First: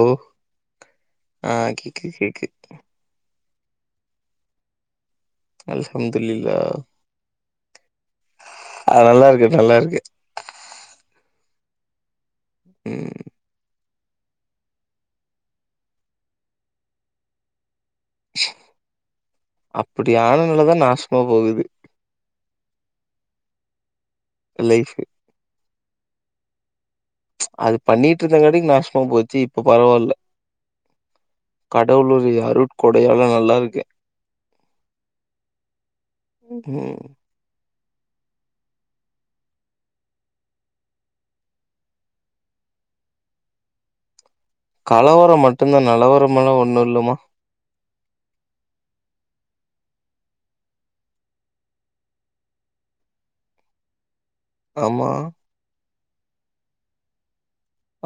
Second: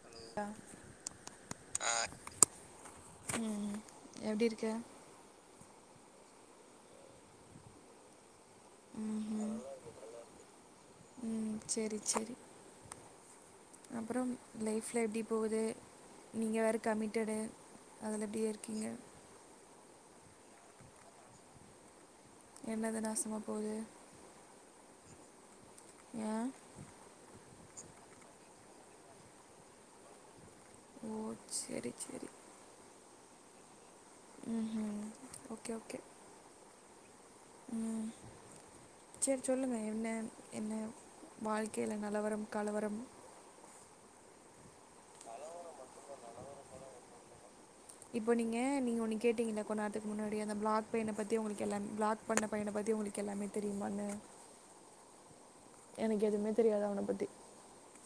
ஓ ஆ கேக்கு கேக்கு ம் எப்பிடி இருக்க அல்ஹம்துல்லில்லா ஆ நல்லா இருக்கே ம் நல்லா இருக்கே ம் சேரி சேரி ம் அப்புறம் லைஃப்லா எப்பிடி போகுது நீங்க வேற கமிட்டடு அதுல எப்டியே இருக்கீங்க அப்பிடி ஆளுகலதா நாசமா போகுது என்னது நாசமா போது லைஃப் ஏ அது பண்ணிட்டு இருந்த வரைக்கு நாசமா போச்சி இப்ப பரவாயில்ல ஓ சரி சரி கடவுளுடைய அருள் கொடையால நல்லா இருக்கு ம் ம் ஓகே ஓகே ம் ம் சேரி சொல்லுங்க என்ன என்ன வாழ்க்கையில நலவரம் கலவரம் கலவரம் மட்டும்தா நலவரம்லா ஒன்னு இல்லமா இப்போ நீங்க நீங்க ஒன்னு கேட்டீங்கங்கள கொன்னாேரத்துக்கு முன்னாடி அந்த பிளாக் பையனை பத்தி உங்களுக்கு எல்லா பிளாக் பண்ண பையனை பத்தி உங்களுக்கு எல்லாமே தெரியுமான்னு ஆமா எனக்கு எதுவுமே தெரியாது அவன பத்தி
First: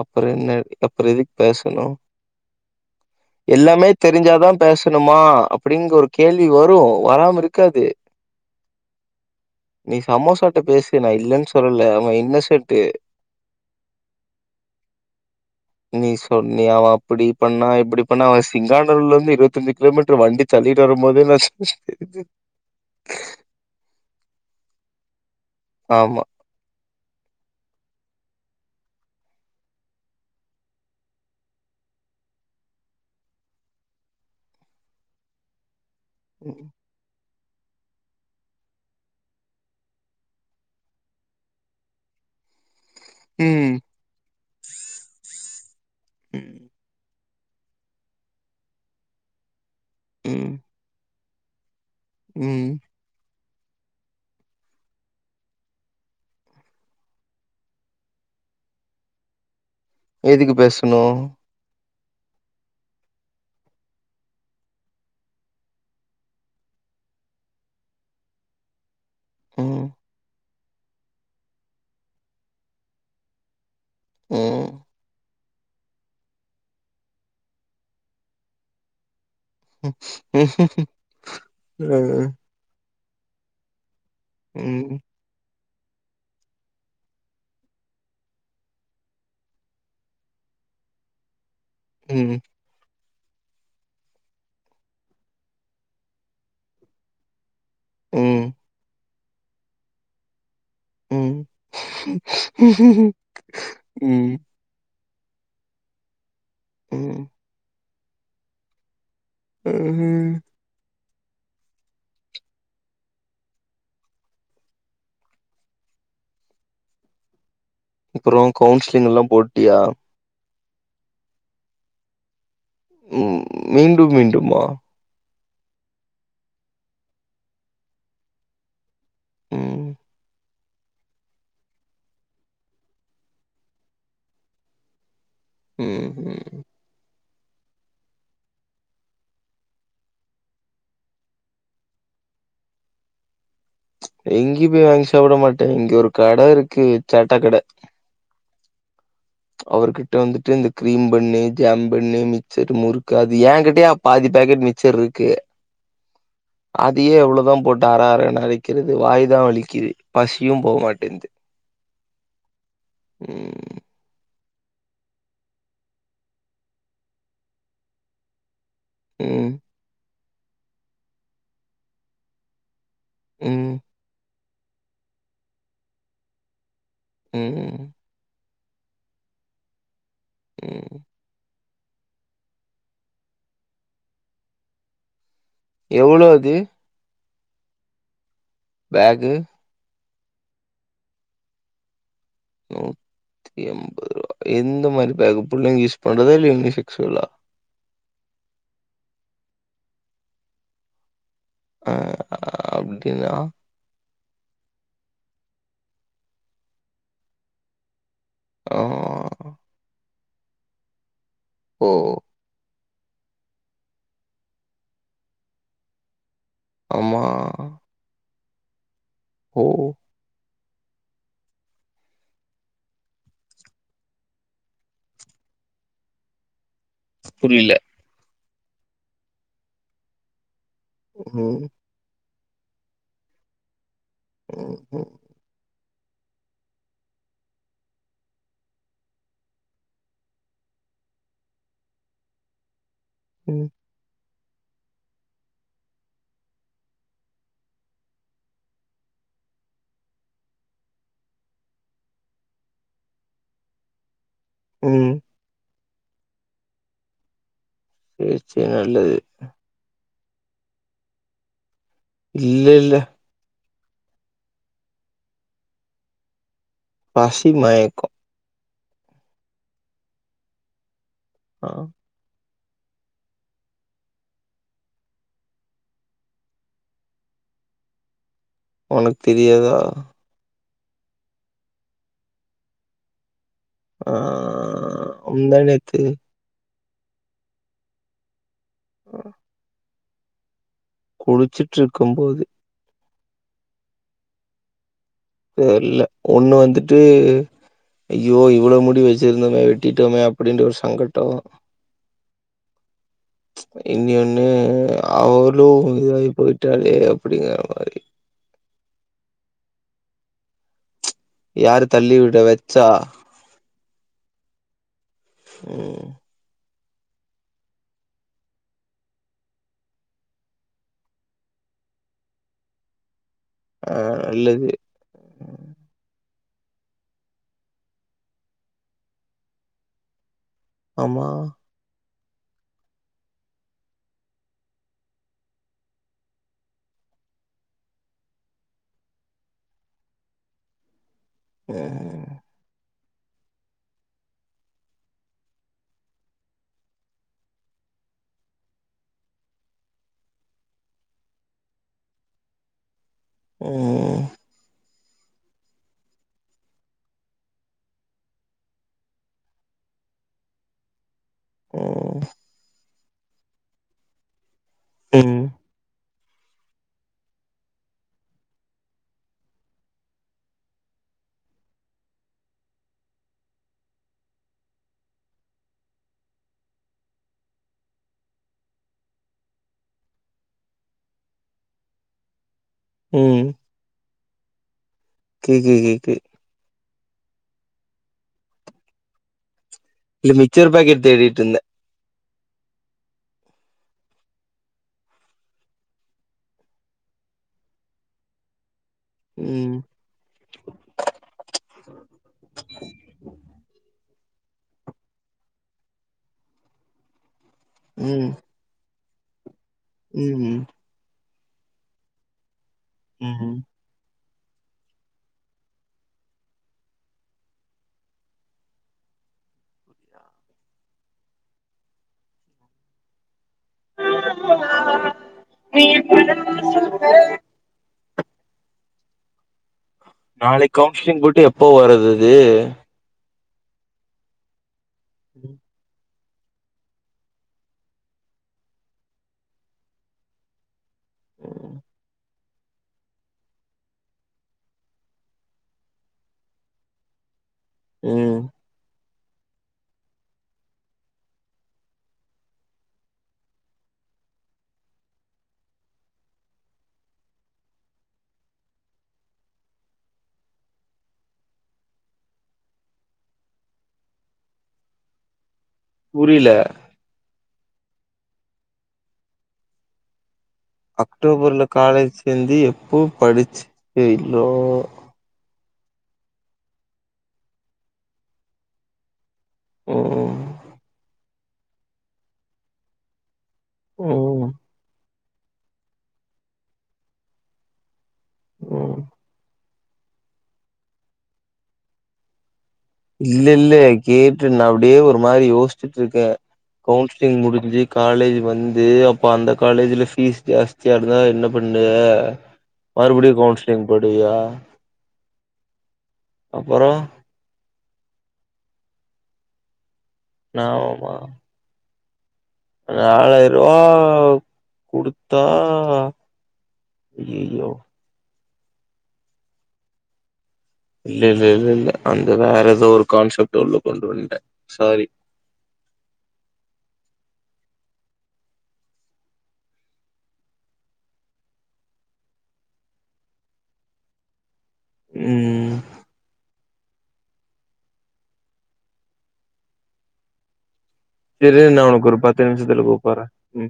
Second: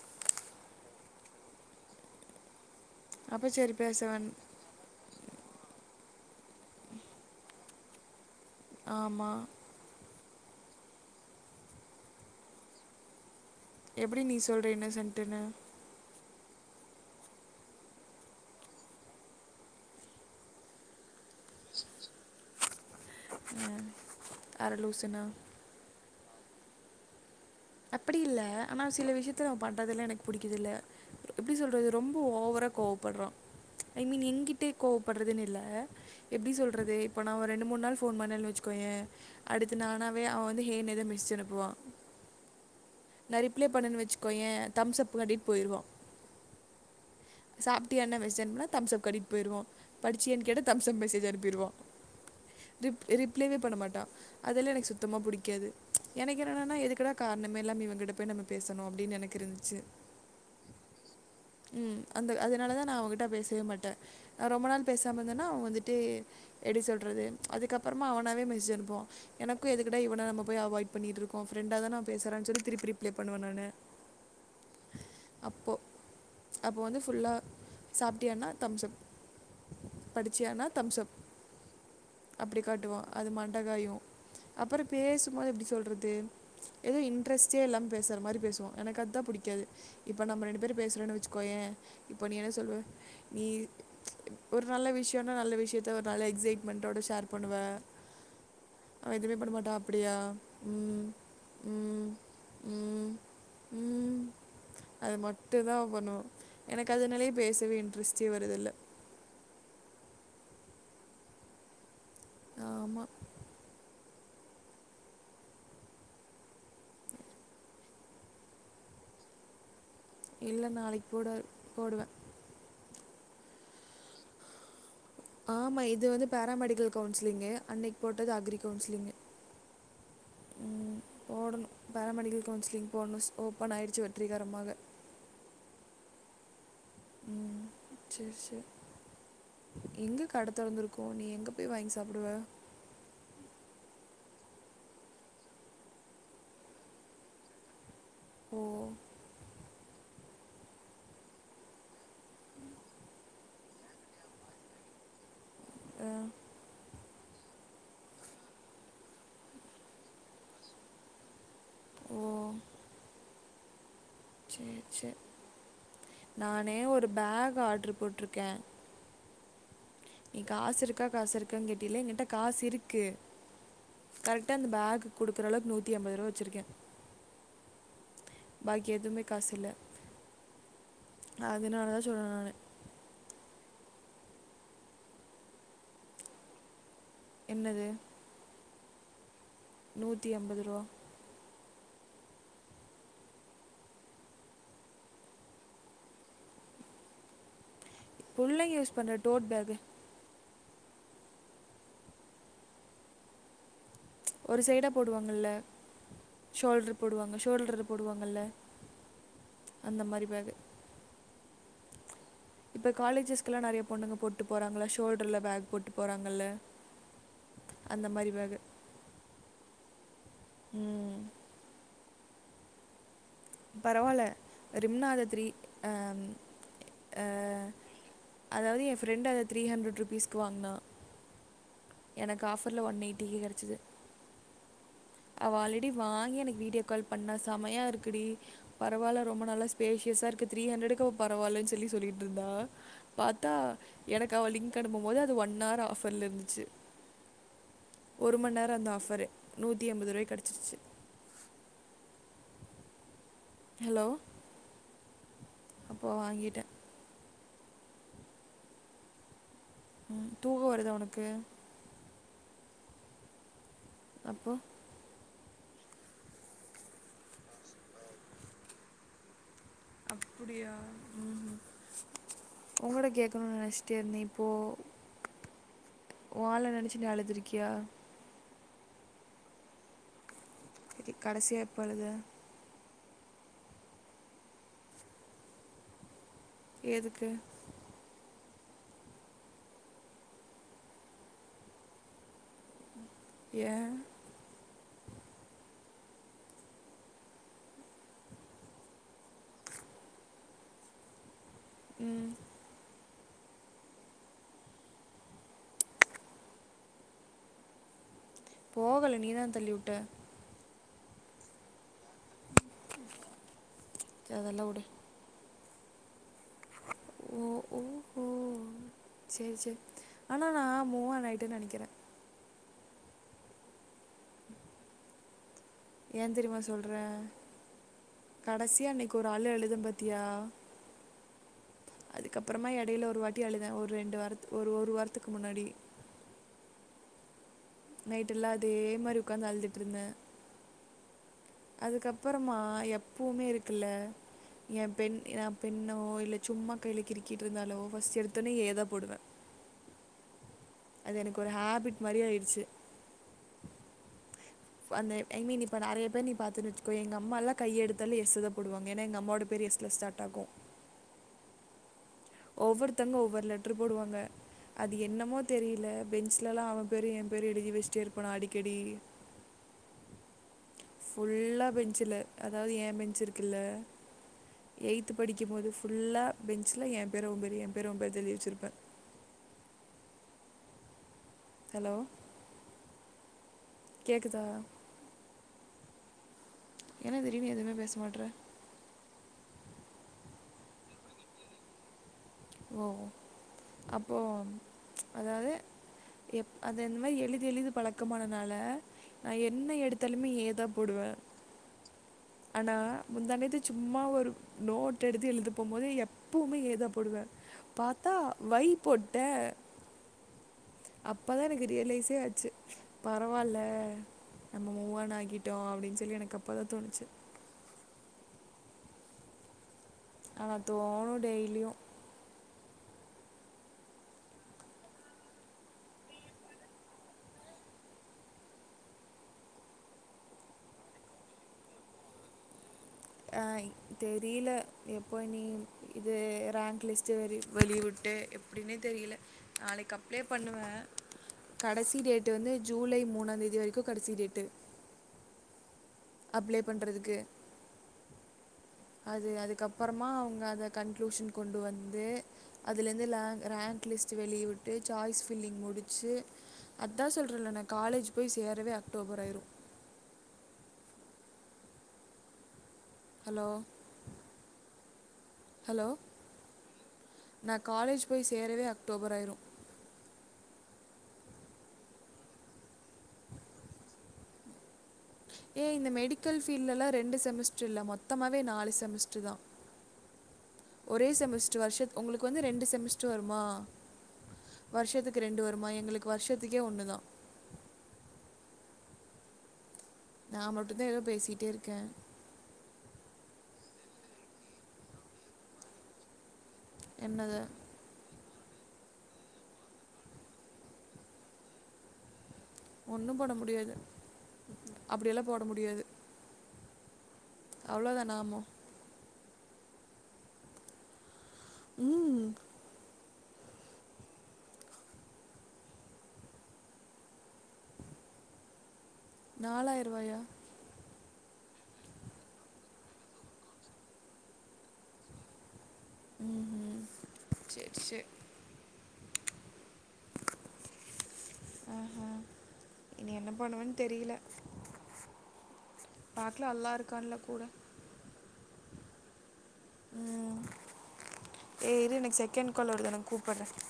அப்ற என்ன அப்பற எதுக்கு பேசணு அப்போ சரி எல்லாமே பேச வேண் தெரிஞ்சாதா பேசணுமா அப்டிங்கற ஒரு கேள்வி வரும் வராம இருக்காது ஆமா நீ சமோசாட்ட பேசு நா இல்லன்னு சொல்ல அவ இன்னசென்ட் எப்டி நீ சொல்ற இன்னசெட்டுன்னு நீ சொன்னியா அவ அப்டி பண்ணா இப்டி பண்ணா அவ சிங்காநல்லூர்ல இருந்து இருபத்தஞ்சு கிலோமீட்டர் வண்டி தள்ளிட்டு வரும்போதே ம் அரலூசுனா ஆமா அப்டி இல்ல ஆனா சில விஷயத்துல அவ பண்றதுல்லா எனக்கு பிடிக்குறது இல்ல எப்டி சொல்றது ரொம்ப ஓவரா கோவப்படுறா ஐ மீன் என்கிட்ட கோவப்படுறதுன்னு இல்ல எப்டி ம். சொல்றது இப்போ நா ரெண்டு மூணு நாள் ஃபோன் பண்ணேன்னனு வச்சுக்கோய அடுத்து நானாவே அவ வந்து ஹே ன்னு ஏதோ மெசேஜ் அனுப்புவா நா ரிப்ளை ம். பண்ணன்னு வச்சுக்கோய தம்ஸ் அப் காட்டிட்டு போயிடுவா ம் சாப்பிடியானு மெசேஜ் அணுப்புண்ணா தம்ஸ் அப் காட்டிடு போயிடுவா படிச்சையானு ம். கேட்டா தம்ஸ்சப் மெசேஜ் அனுப்பிருவா ம் ரிப் ரிப்ளேவே பண்ண மாட்டா அதெலா எனக்கு சுத்தமாக புடிக்காது எனக்கு என்னெனன்னா எதுக்கடா காரணமே இல்லாம இவகிட்ட போய் நம்ம பேசணும் அப்டின்னு எனக்கு இருந்துச்சு எதுக்கு பேசணும் ம் அந்த அதனால தா நா அவகிட்ட பேசவே மாட்ட ரொம்ப நாள் பேசாம இருந்தன்னா அவ வந்துட்டு எப்டி சொல்றது அதுக்கப்பறமா அவனாவே மெசேஜ் அனுப்புவா எனக்கும் ம். எதுக்கடா இவன நம்ம போய் அவாய்ட் பண்ணிட்டு இருக்கோ ஃப்ரண்டா தான அவ பேசுறா சொல்லி திருப்பி ரிப்ளே பண்ணுவ நானு ம் அப்போ அப்போ வந்து ஃபுல்லா சாப்ட்டியான்னா தம்ஸ்ப் படிச்சியானா தம்ஸ் அப் அ. அப்டி காட்டுவா அது மண்டகாயு அப்பற ம். பேசும் போது எப்டி சொல்றது ஏதோ இன்டரெஸ்டேல்லாம பேசுற மாரி பேசுவா எனக்கு அதா புடிக்காது இப்ப நம்ம ரெண்டு பேரும் பேசுறேன்னு வச்சுக்கோய இப்ப நீ ம். என்ன சொல்லுவ நீ ஒரு நல்ல விஷயனா நல்ல விஷயத்த ஒரு நல்ல எக்ஸைட்மெண்ட்டோட ஷேர் பண்ணுவ ம் அவ எதுமே பண்ண மாட்டா அப்டியா ம் ம் ம் ம் ம் அது மட்டும் தா அவ பண்ணுவா எனக்கு ம். அதனாலயே பேசவே இன்ட்ரெஸ்டே வருது இல்ல ம்ம் ஆமா அப்பற கவுன்சிலிங்கலா போட்டியா இல்ல நாளைக்கு போட போடுவ ம் மீண்டும் மீண்டும்மா ஆமா இது வந்து பேராமெடிக்கல் கவுன்சிலிங்கு அன்னைக் போட்டது அக்ரி கவுன்சிலிங்கு ம் ம். போடணும். பேராமெடிக்கல் கவுன்சிலிங் போட்ணு ஓப்பன் ஆயிடுச்சு வெற்றிகரமாக ம் ம் ம் சேர் சேர் எங்க கட தொறந்துருக்கு நீ எங்க போய் வாய்ங் சாப்புடுவே எங்கியு போய் வாங்கி சாப்பிட மாட்டே இங்க ஒரு கட இருக்கு தட்டக்கட ஓ அவருகிட்ட வந்துட்டு இந்த கிரீம் பண்ணு ஜாம் பண்ணு மிச்சர் முறுக்கு அது ஏங்கிட்டயே அ பாதி பாக்கெட் மிச்சர் இருக்கு ஆ அதையே எவ்ளோதா போட்டு அர அரன் அரைக்கிறது வாய்தா வலிக்குது பசியு போக மாட்டுன் து ஓ ம் சேர் சேர் நானு ஒரு பேக் ஆட்ரு போட்ருக்கே ம் நீ காசு இருக்கா காசு இருக்கா கேட்டில எங்கிட்ட காசு இருக்கு ம் கரெக்டா இந்த பேகுக் குடுக்குற அளவுக்கு நூத்தி அம்பதுருபா வெச்சுருக்கே ம் பாக்கி எதுமே காசு இல்ல ம் அதனால தா சொல்ல நானு எவ்ளோ அது என்னது பேகு நூத்தி அம்பதுருவா நூத்தி ஐம்பத்ருவா எந்த மாரி பேகு புள்ளைங்க யூஸ் பண்றதா இல்ல யுனிசெக்ஸ்வலா புள்ளைங்க யூஸ் பண்ற டோட்பேகு அ அப்டினா ஒரு சைடா போடுவாங்கள்ல ஷோல்ட்ரு போடுவாங்க ஷோல்டருல்ல போடுவாங்கல்ல ஆ அந்த மாரி பேகு ஓ இப்ப காலேஜஸ்கெல்லா நெறைய பொண்ணுங்க போட்டு போறாங்கல ஷோல்டர்ல பேக் போட்டு போறாங்கல்ல ஆமா அந்த மாரி பேகு ஓ ம் பரவால்ல ரிம்னா அத த்ரீ அ ம் அ புரியல அதாவது எ ஃப்ரெண்டு அத த்ரீ ஹண்ட்ரட் ருப்பீஸ்க்கு வாங்னா ஒ ஒ எனக்கு ஆஃபர்ல ஒன் எயிட்டிக்கு கெடச்சிது உ உ அவ ஆல்ரெடி வாங்கி எனக்கு வீடியோ கால் பண்ணா சமையா இருக்குடி பரவால ரொம்ப நல்ல ஸ்பேஷியஸா இருக்கு த்ரீ ஹண்ட்ரடுக் அவ பரவாலன் சொல்லி சொல்லிகிட்ருந்தா பார்த்தா ம் எனக்கு அவ லிங்க் அனுப்பும் போது அது ஒன் ஹவர் ஆஃபர்ல இருந்துச்சு ஒரு மணி நேரம் அந்த ஆஃபரு நூத்தி எம்பது ரூபாய்க்கு கிடைச்சிருச்சு ஹலோ ம் அப்போ வாங்கிட்டேன் சேர் சேர் நல்லது ம் தூக்கம் வருதா உனக்கு இல்ல இல்ல அப்போ பசி மயக்கம் அப்படியா ஆ உங்களோட கேட்கணும்னு நினச்சிட்டே இருந்தேன் இப்போ உன் ஆள நெனைச்சு நீ அழுதுருக்கியா உனக்கு தெரியாதா செரி கடைசியா எப்போ அழுத ஆ முந்தாநேத்திக்கு எதுக்கு ஓ குடிச்சுட்டு இருக்கும் போது ஏன் தெரில ஒண்ணு வந்துட்டு ஐயோ இவ்ளோ முடி வச்சிருந்தோமே வெட்டிட்டோமே அப்படின்ற ஒரு சங்கடம் ம் இனி ஒன்னு அவளும் இது வாயி போயிட்டாலே அப்படிங்கற மாதிரி போகல நீ தான் தள்ளிவுட்ட யாரு தள்ளி விட வச்சா அதெல்லாம் உடு ம் ஓ ஓ ஒ செரி செரி ஆனா நான் மூவான் ஆயிட்டேன்னு நெனைக்கிறேன் ஆ நல்லது ஏன் தெரியுமா சொல்றேன் கடைசியா அன்னைக்கி ஒரு அழு அழுதேன் பாத்தியா ஆமா அதுக்கப்புறமா இடையில ஒரு வாட்டி அழுதேன் ஒரு ரெண்டு வாரத்து ஒரு ஒரு வாரத்துக்கு முன்னாடி நைட்டு எல்லாம் அதே மாரி உக்காந்து அழுதிட்டு இருந்தேன் ம் அதுக்கப்பறமா எப்பவுமே இருக்குல்ல என் பென் என் பென்னோ இல்லை சும்மா கையில கிருக்கிட்டு இருந்தாலோ ஃபஸ்ர்ட் எடுத்தோடனே ஏ தான் போடுவேன் [unintelligible] அது எனக்கு ஒரு ஹபிட் மாரி ஆயிடுச்சு ஓ அந்த ஐ மீன் இப்ப நறைய பேர் நீ பாத்தேன்னு வச்சுகோயேன் எங்க அம்மாலாம் கைய எடுத்தாலே எஸ் தான் போடுவாங்க ஏன்னா எங்க அம்மா வோட பேரு எஸ் ல ஸ்டார்ட் ஆகும் டாகும் [unintelligible] ம் ஒவ்வொருத்தங்க ஒவ்வொருத்தவங்க ஒவ்வொரு லெட்டரு போடுவாங்க அது ம் என்னமோ தெரியல பெஞ்ச்லலா அவம்பேரு ஏம்பேரு எழுதி வச்ட்டே இருப்பனா அடிக்கடி ஃபுல்லா பெஞ்சில அதாவது ஏ பெஞ்சு இருக்குல்ல எயித்து படிக்கிம்போது ஃபுல்லா பெஞ்ச்ல ஏ பேரு அவ பேரு ஏ பேரு அவ பேருதா எழுதி வச்சிருப்பே ஹலோ உம் கேக்குதா கேக்குது கேக்கு என்ன திடீர்னு எதுமே பேச மாட்றே இல்ல மிச்சர் பாக்கெட் தேடிட்ருந்த ஓ அப்போ அதாவது எப் அது அந்த மாரி எழிதி எழிது பழக்கமானனால நா என்ன ம் எடுத்தாலுமே ஏ தா போடுவே ஆனா முந்தா நேத்து சும்மா ஒரு நோட் எடுத்து எழுதப்போம்போது எப்பவுமே ஏ தா போடுவே பாத்தா வை போட்டே உம் அப்பதா எனக்கு ரியலைஸே ஆச்சு ம் பரவால்ல நம்ம மூவான் ஆகிட்டோ அப்டின் சொல்லி எனக்கு அப்பதா தோனுச்சி ஆனா தோணு டெய்லியு நீ நாளைக் கவுன்சிலிங் பொயிட்டு எப்போ வரதிது அஹாயி தெரியல எப்போ இனி இது ரேங்க் லிஸ்ட்டு வெரி வெளியவுட்டு எப்டினே தெரியல நாளைக்கப்ளே பண்ணுவே கடைசீ டேட்டு வந்து ஜூலை மூணாந்தேதி வரைக்கு கடைசி டேட்டு அப்ளை பண்றதுக்கு உம் அது அதுக்கப்பறமா அவங்க அத கன்க்ளூஷன் கொண்டு வந்து அதுலருந்து லேங் ரேங்க் லிஸ்ட்டு வெளிய விட்டு சாய்ஸ் பில்லிங் முடிச்சி அதா சொல்றல நா காலேஜி போய் சேரவே அக்டோபர் ஆயிரு ஹலோ ஹலோ புரியலே நா காலேஜ் போய் சேரவே அக்டோபர் ஆயிரு அக்டோபர்ல காலேஜ் சேந்தி எப்போ படிச்சி எயில்லோ ஏ இந்த மெடிக்கல் பீல்ட்லலா ரெண்டு செமஸ்ட்ரு இல்ல மொத்தமாவே நாலு செமஸ்ட்ருதா ம் ஒரே செமஸ்ட்ரு வருஷத் ஒங்களுக்கு வந்து ரெண்டு செமஸ்ட்ரு வருமா உம் வருஷத்துக்கு ரெண்டு வருமா எங்களுக்கு வருஷத்துக்கே ஒன்னுதா ஓ நா மட்டுந்தா ஏதோ பேசிகிட்டே இருக்கே இல்லெல்ல கேட்டு நா அப்டியே ஒரு மாரி யோசிச்சிட்ருக்கே கவுன்சிலிங் என்னதை முடிஞ்சி காலேஜி வந்து அப்போ அந்த காலேஜில ஃபீஸ் ஜாஸ்தியாருந்தா என்ன பண்ணுவே ஒன்றும் போட மறுபடியு முடியாது கவுன்சிலிங் போய்டுவியா அப்படியெல்லாம் போட அப்பறோ அவ்ளோதா நாமோ நாமமா ம் நாலாயிரரூவா குடுத்தா அய்யய்யோ நாலாயிரரூவாயா இல்ல இல்ல இல்ல இல்ல அந்த வேற எதோ ஒரு கான்செப்ட் உள்ள கொண்டு வந்ட்டே சாரி ம் ம் செர் செர் ஆஹ இனி என்ன பண்ணுவன் தெரியில ம் பாக்லா அல்லா இருக்கான்ல கூட ம் ஏ நா இரு உனக்கு ஒரு எனக் பத்து செகண்ட் கால் நிமிஷத்துல வருது எனக் கூப்பட்றே கூப்பற்றே ம்